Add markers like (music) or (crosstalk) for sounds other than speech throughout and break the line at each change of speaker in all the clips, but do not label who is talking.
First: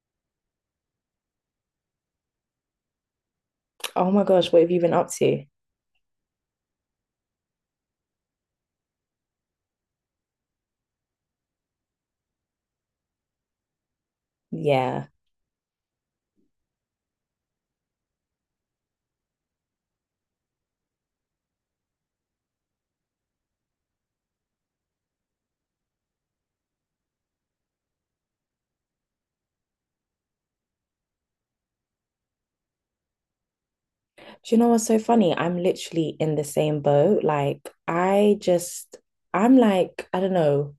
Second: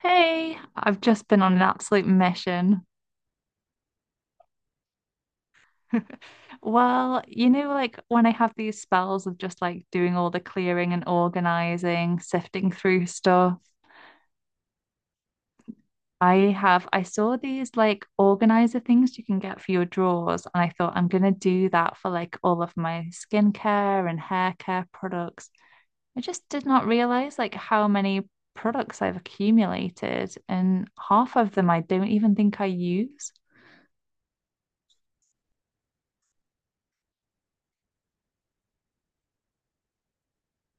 Hey, I've just been on an absolute mission.
Oh my gosh, what have you been up to?
(laughs) Well, you know, like when I have these spells of just like doing all the clearing and organizing, sifting through stuff,
Yeah.
I saw these like organizer things you can get for your drawers, and I thought I'm gonna do that for like all of my skincare and hair care products. I just did not realize like how many products I've accumulated, and half of them I don't even think I use.
Do you know what's so funny? I'm literally in the same boat. Like, I just, I'm like, I don't know,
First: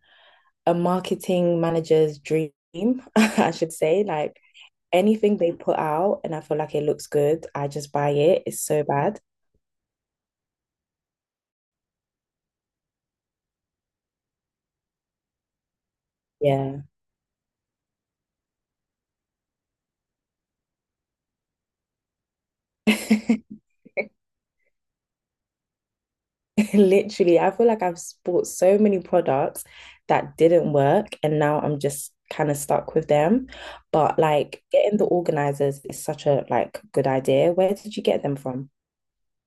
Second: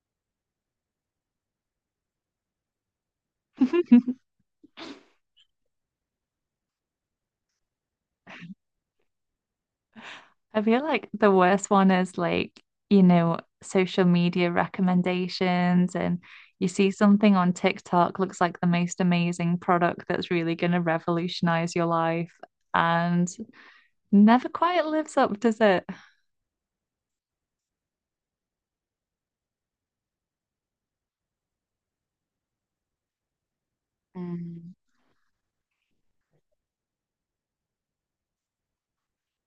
a marketing manager's dream, (laughs) I should say.
(laughs)
Like, anything they put out and I feel like it looks good, I just buy it. It's so bad.
I feel like the worst one is like, you know, social media recommendations and you
Yeah.
see something on TikTok looks like the most amazing product that's really going to revolutionize your life and
(laughs)
never quite lives up, does it?
(laughs) Literally, I feel like I've bought so many products that didn't work, and now I'm just kind of stuck with them. But like
Mm.
getting the organizers is such a like good idea. Where did you get them from?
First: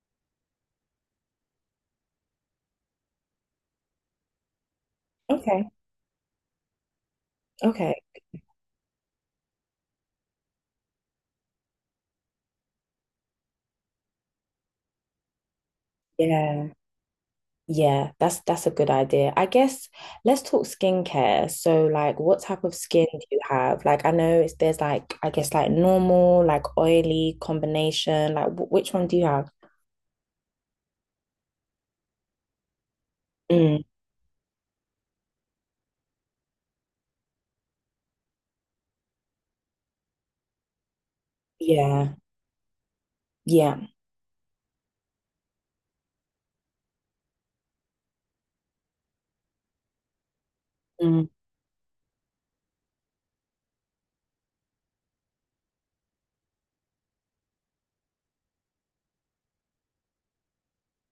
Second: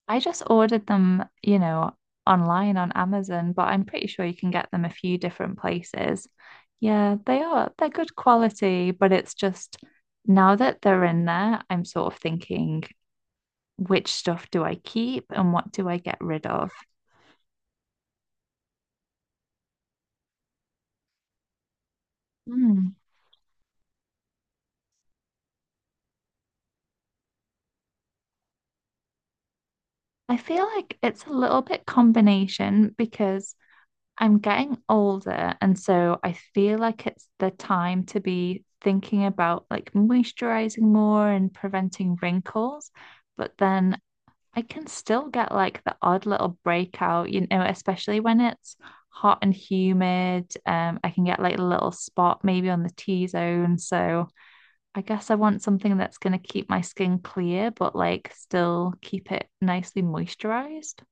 I just ordered them, you know, online on Amazon, but I'm pretty sure you can get them a few different
Okay.
places. Yeah, they are. They're
Okay.
good quality, but it's just now that they're in there, I'm sort of thinking, which stuff do I keep and what do I get rid of?
Yeah. Yeah, that's a good idea. I guess let's talk skincare. So like what type of
Hmm.
skin do you have? Like I know it's, there's like I guess like normal, like oily combination. Like which one do you have?
I feel like it's a little bit combination because
Mm,
I'm getting older, and so I feel like it's the time to be thinking about like moisturizing more and
yeah.
preventing wrinkles. But
Yeah.
then I can still get like the odd little breakout, you know, especially when it's hot and humid. I can get like a little spot maybe on the T-zone. So I guess I want something that's going to keep my skin clear, but like still keep it nicely moisturized.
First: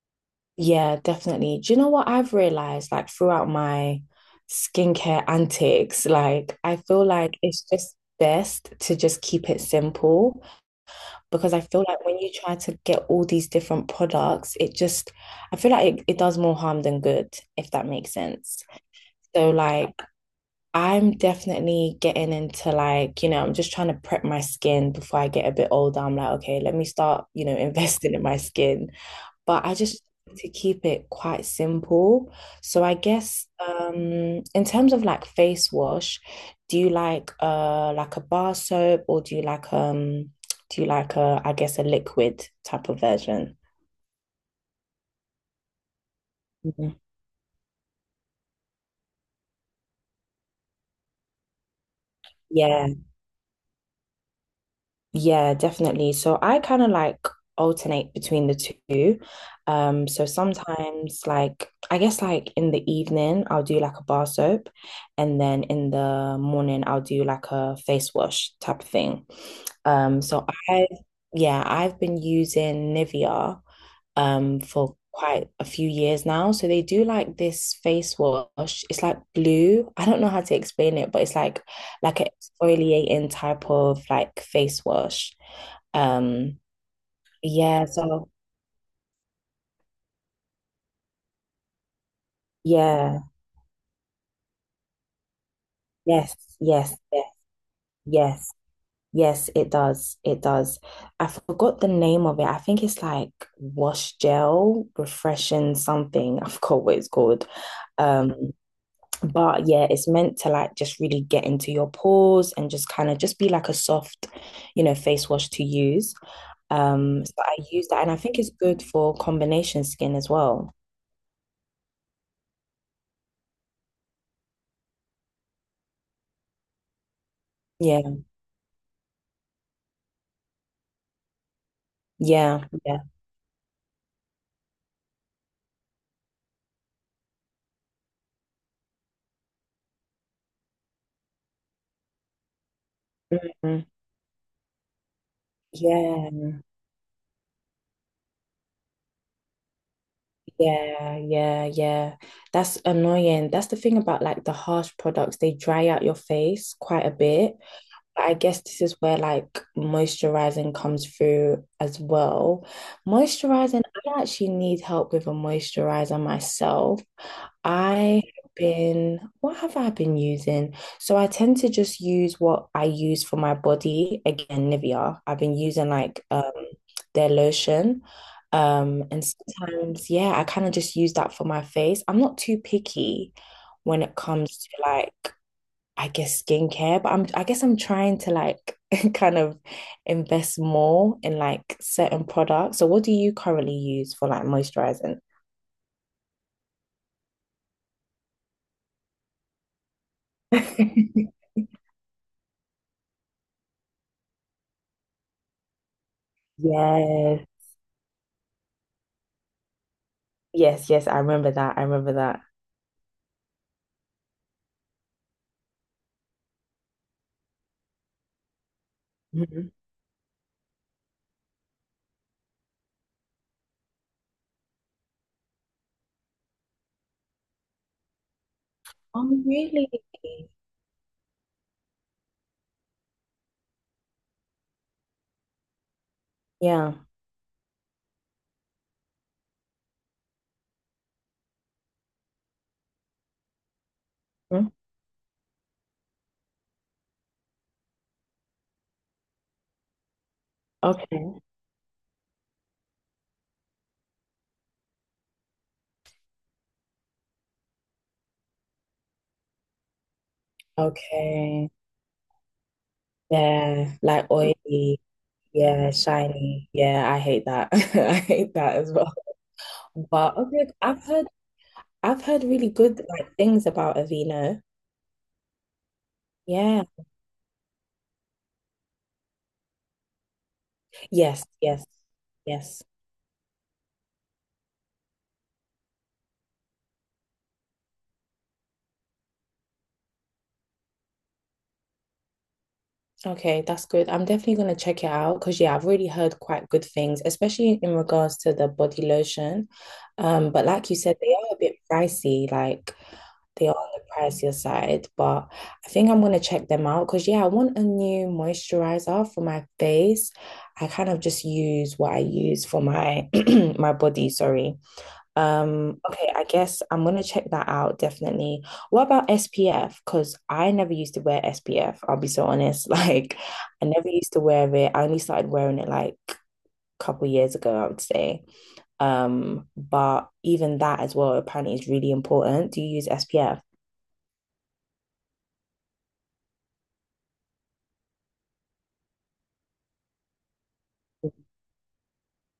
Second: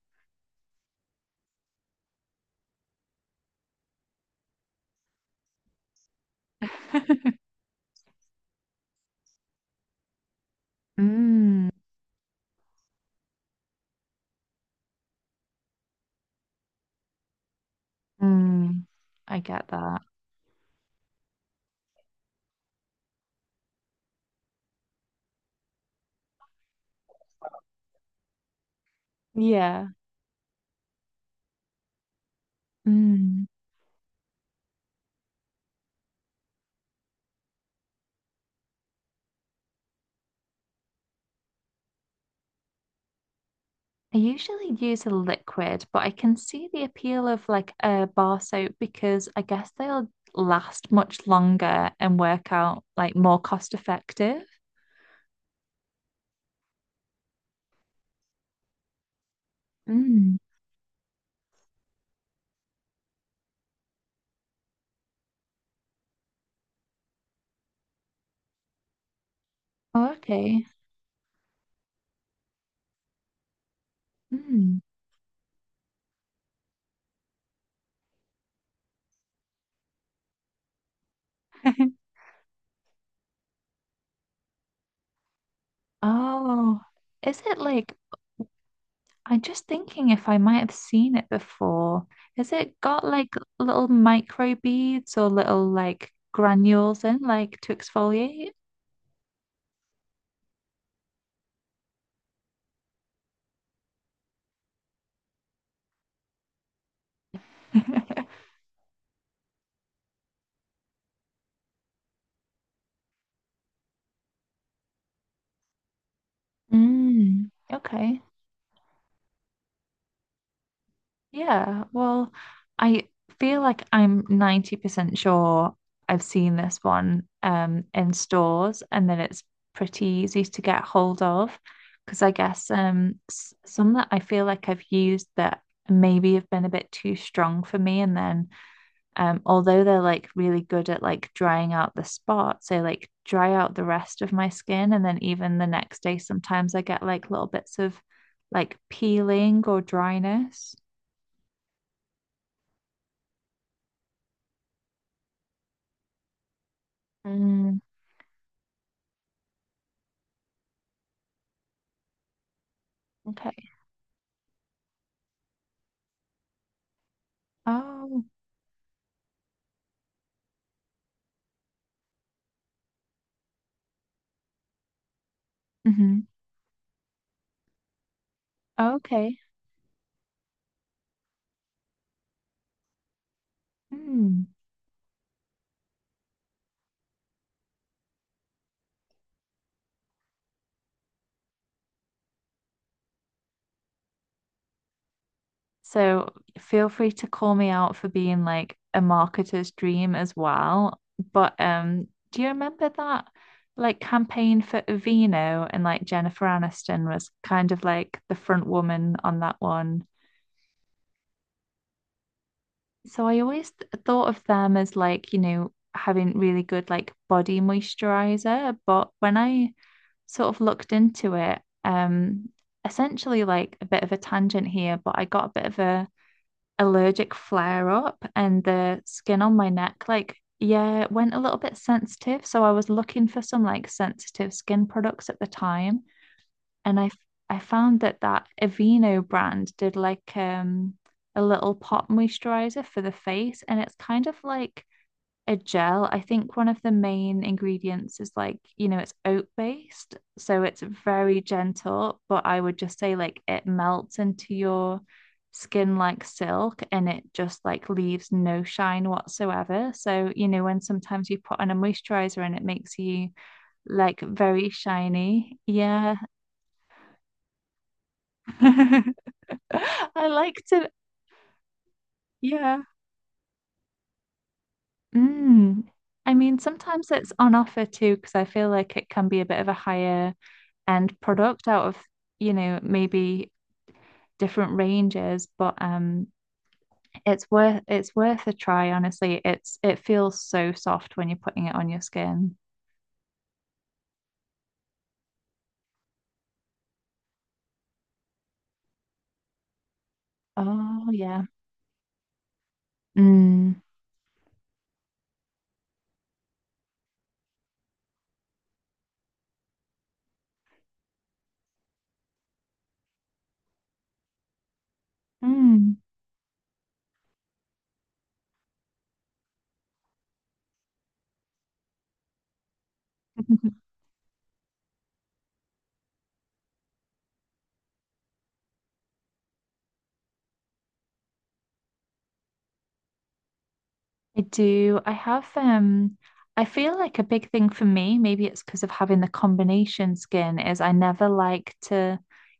Yeah, definitely. Do you know what I've realized like throughout my skincare antics? Like, I feel
(laughs)
like it's just best to just keep it simple because I
Mm,
feel like when you try to get all these different products, it just, I feel like it does more harm than good, if that makes sense.
mm, I
So,
get
like,
that.
I'm definitely getting into like, you know, I'm just trying to prep my skin before I get a bit older. I'm like, okay, let me start, you know, (laughs) investing in my skin. But I
Yeah.
just like to keep it quite simple. So I
Mm.
guess in terms of like face wash, do you like a bar soap or do you like a I guess a liquid type of version?
I usually use a liquid, but I can see the
Mhm.
appeal of like a bar soap because I guess they'll last much longer and work out
Yeah.
like more cost effective.
Yeah, definitely. So I kind of like alternate between the two. So
Mm.
sometimes like I guess like in the evening I'll do like a bar soap and then in the morning I'll do like a face wash type of thing.
Oh,
So
okay.
I yeah, I've been using Nivea
Mm.
for quite a few years now. So they do like this face wash. It's like blue. I don't know how to explain it, but it's
(laughs)
like an exfoliating type of like face wash. Um,
Oh, is it
yeah,
like
so
I'm just thinking if I might have seen it before. Has it got
yeah,
like little micro beads or little like
yes, yes,
granules in,
yes,
like to
yes,
exfoliate?
yes, it does. It does. I forgot the name of it. I think it's like wash gel, refreshing something. (laughs) I forgot what it's called. Um, But yeah, it's meant to like just really get into your pores and just kind of just be like a soft, you know, face wash to use. So
Mm,
I use that and I
okay.
think it's good for combination skin as well.
Yeah. Well, I feel like I'm 90% sure I've seen this one in
Yeah,
stores and then it's pretty easy to get hold of because I
yeah,
guess
yeah.
some that I feel like I've used that maybe have been a bit too strong for me and then although they're like really good at like drying out the spots, they like dry out the
Mhm.
rest of my skin. And then even the next day,
Yeah,
sometimes I get like little bits of like peeling or dryness.
yeah, yeah, yeah. That's annoying. That's the thing about like the harsh products, they dry out your face quite a bit.
Mm,
I guess this is where like moisturizing comes through as well.
okay.
Moisturizing, I actually need help with a moisturizer myself. I
Oh,
have been, what have I been using? So I tend to just use what I use for my body. Again, Nivea. I've been using like
hmm.
their lotion. And
Okay.
sometimes, yeah, I kind of just use that for my face. I'm not too picky when it
Mm.
comes to like I guess skincare, but I guess I'm trying to like (laughs) kind of invest more in like certain products. So what do you currently use for like moisturizing?
So feel free to call me out for being like a marketer's dream as well.
(laughs)
But do you remember that like campaign for Aveeno and like Jennifer Aniston was
Yes.
kind of like the front woman on that one?
Yes, yes, I remember that. I remember that.
So I always thought of them as like, you know, having really good like body moisturizer. But when
Mhm.
I sort of looked into it, essentially like a bit of a tangent here, but I got a bit of a allergic flare up and the
Oh,
skin on my
really?
neck, like, yeah, it went a little bit sensitive. So I was looking for some like sensitive skin products at the time.
Yeah.
And I found that that Aveeno brand did like a little pot moisturizer for the face. And it's kind of
Mhm.
like a gel. I think one of the main ingredients is like, you know, it's oat based, so it's
Okay.
very gentle, but I would just say like it melts into your skin like silk and it just like leaves no shine whatsoever. So, you know, when sometimes you put on
Okay.
a moisturizer and it makes you
Yeah,
like
like
very
oily.
shiny.
Yeah,
Yeah.
shiny. Yeah, I hate that. (laughs) I hate that as well.
(laughs) I
But
like
okay,
to,
I've heard really
yeah.
good like things about Aveeno.
Mm. I mean,
Yeah.
sometimes it's on offer too, because I feel like it can be a bit of a higher and
Yes,
product
yes,
out of, you know,
yes.
maybe different ranges, but it's worth a try, honestly. It's it feels so soft when you're putting it on your skin.
Okay, that's good. I'm definitely going to check it out because, yeah, I've already heard quite good things, especially in regards to the body lotion. But like you
Oh
said, they
yeah.
are a bit pricey, they are
Mm.
on the pricier side. But I think I'm going to check them out because, yeah, I want a new moisturizer for my face. I kind of just use what I use for my (clears throat) my body, sorry.
Mm.
Okay, I guess I'm gonna check that out definitely. What about SPF? Because I never used to wear SPF, I'll be so honest. (laughs) Like,
(laughs)
I never used to wear it. I only started wearing it like a couple years ago, I would say. But even that as well apparently is really important. Do you use SPF?
I do. I have I feel like a big thing for me, maybe it's because of having the combination skin, is I never like to,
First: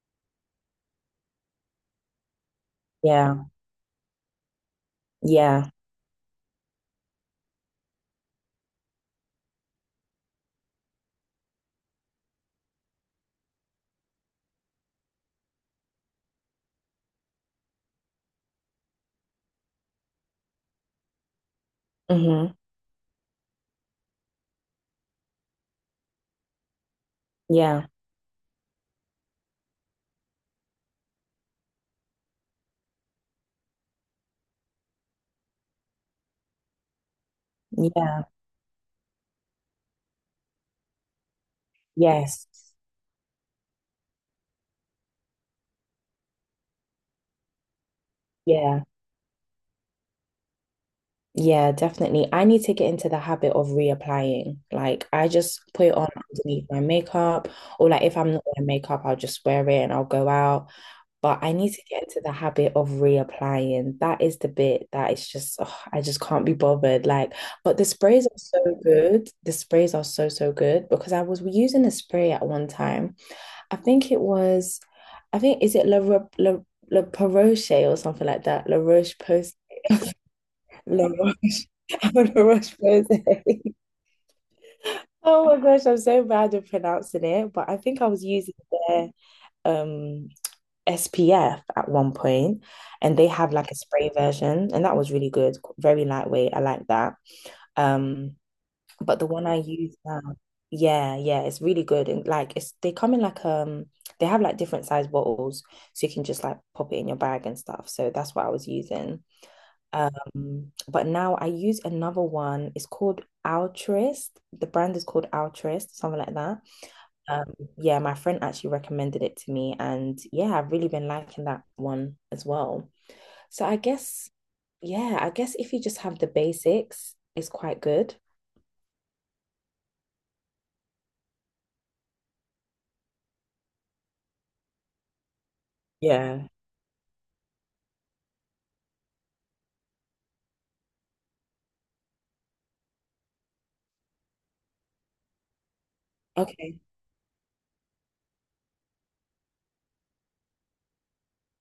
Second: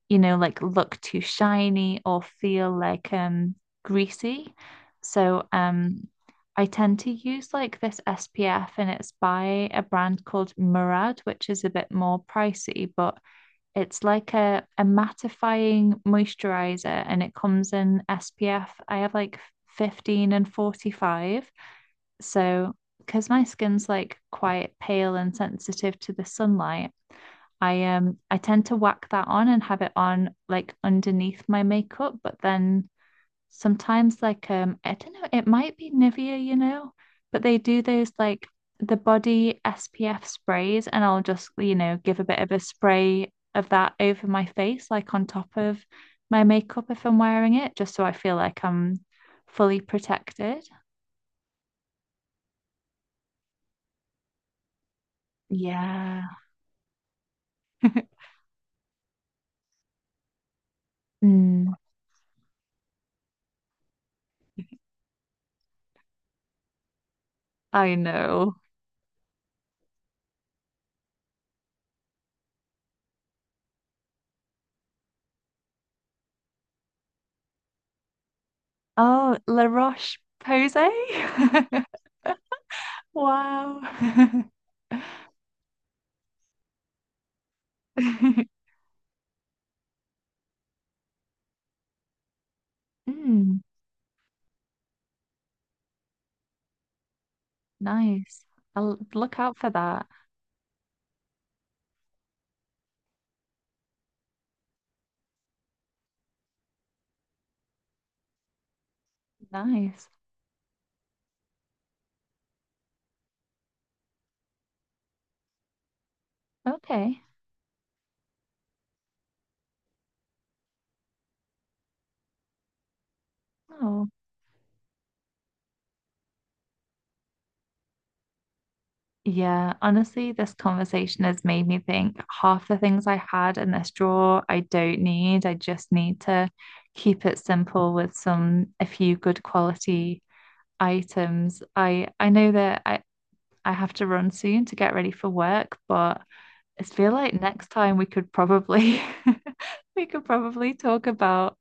you know, like look too shiny or feel like
Yeah,
greasy. So
yeah,
I tend to use like this SPF and it's by a brand called Murad, which is a bit more pricey, but it's like a mattifying moisturizer and it comes in SPF. I have like 15 and 45.
mm-hmm.
So, because my skin's like quite pale and sensitive to the sunlight, I
Yeah,
um I tend to whack that on and have it on like underneath my makeup, but then sometimes like I don't know, it might be Nivea, you know, but they do those
yeah,
like the body SPF sprays and I'll just, you know, give a bit
yes,
of a spray of that over my face, like on top of my makeup if I'm wearing it, just so I feel like
yeah.
I'm fully protected.
Yeah, definitely. I need to get into the habit of reapplying. Like, I just put it on
Yeah. (laughs)
underneath my makeup, or like if I'm not wearing makeup, I'll just wear it and I'll go out. But I need
Mm.
to get into the habit of reapplying. That is the bit that is just, ugh, I just can't be bothered. Like, but the
I
sprays are
know.
so good. The sprays are so, so good because I was using a spray at one time. I think it was, I think, is it La Roche or something like that? La Roche
Oh,
Post.
La Roche-Posay?
La Roche, (laughs) I'm
(laughs)
La Roche Posay. (laughs)
Wow.
Oh my gosh, I'm so bad at pronouncing it, but I think I was using
(laughs)
their um SPF at one point, and they have
Mm,
like a spray version, and that was really good, very lightweight. I like that. Um,
nice. I'll
but the
look
one I
out for
use
that.
now, yeah, yeah, it's really good, and like it's they come in like they have like different size bottles, so you can just like pop it in your bag and stuff. So that's what I was using.
Nice.
But now I use another one. It's called Altruist. The brand is called Altruist, something like that.
Okay.
Yeah, my friend actually recommended it to me, and yeah, I've really been liking that one as well. So I
Oh,
guess, yeah, I guess if you just have the basics, it's quite good.
yeah. Honestly, this conversation has made me think half the things I had in this drawer I don't need. I just need
Yeah.
to keep it simple with some a few good quality items. I know that I have to run soon to get ready for work, but
Okay.
I feel like next time we could probably (laughs) we could probably talk about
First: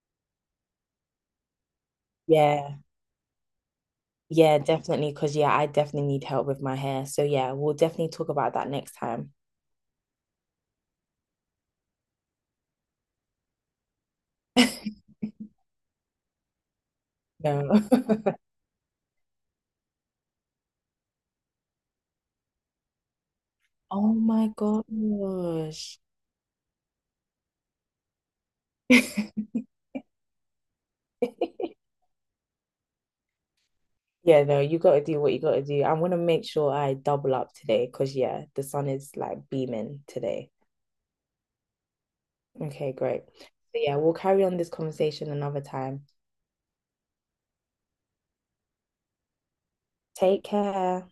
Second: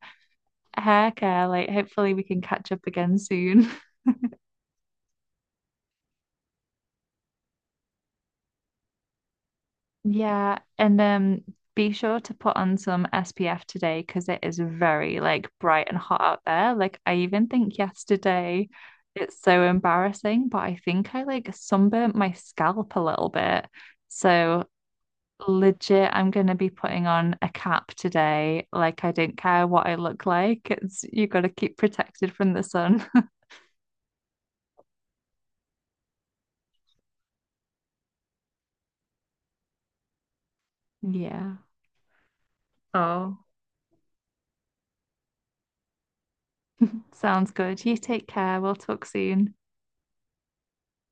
hair care. Like hopefully we can catch
Yeah.
up again soon. (laughs)
Yeah, definitely. Because, yeah, I definitely need help with my hair. So, yeah, we'll definitely talk about that next time.
Yeah, and be sure to put on some SPF today because it is very like bright and hot out there. Like I even
No.
think
(laughs)
yesterday it's so embarrassing, but I think I like sunburnt my scalp a little bit.
Oh my
So
gosh.
legit, I'm gonna be putting on a cap today. Like, I don't care what I look like. It's you gotta keep
(laughs)
protected from the sun. (laughs)
Yeah, no, you gotta do what you gotta do. I'm gonna make sure I double up today because yeah, the sun is like beaming today.
Yeah.
Okay, great.
Oh.
So yeah, we'll carry on this conversation another time.
Sounds good. You take care. We'll talk soon.
Take care.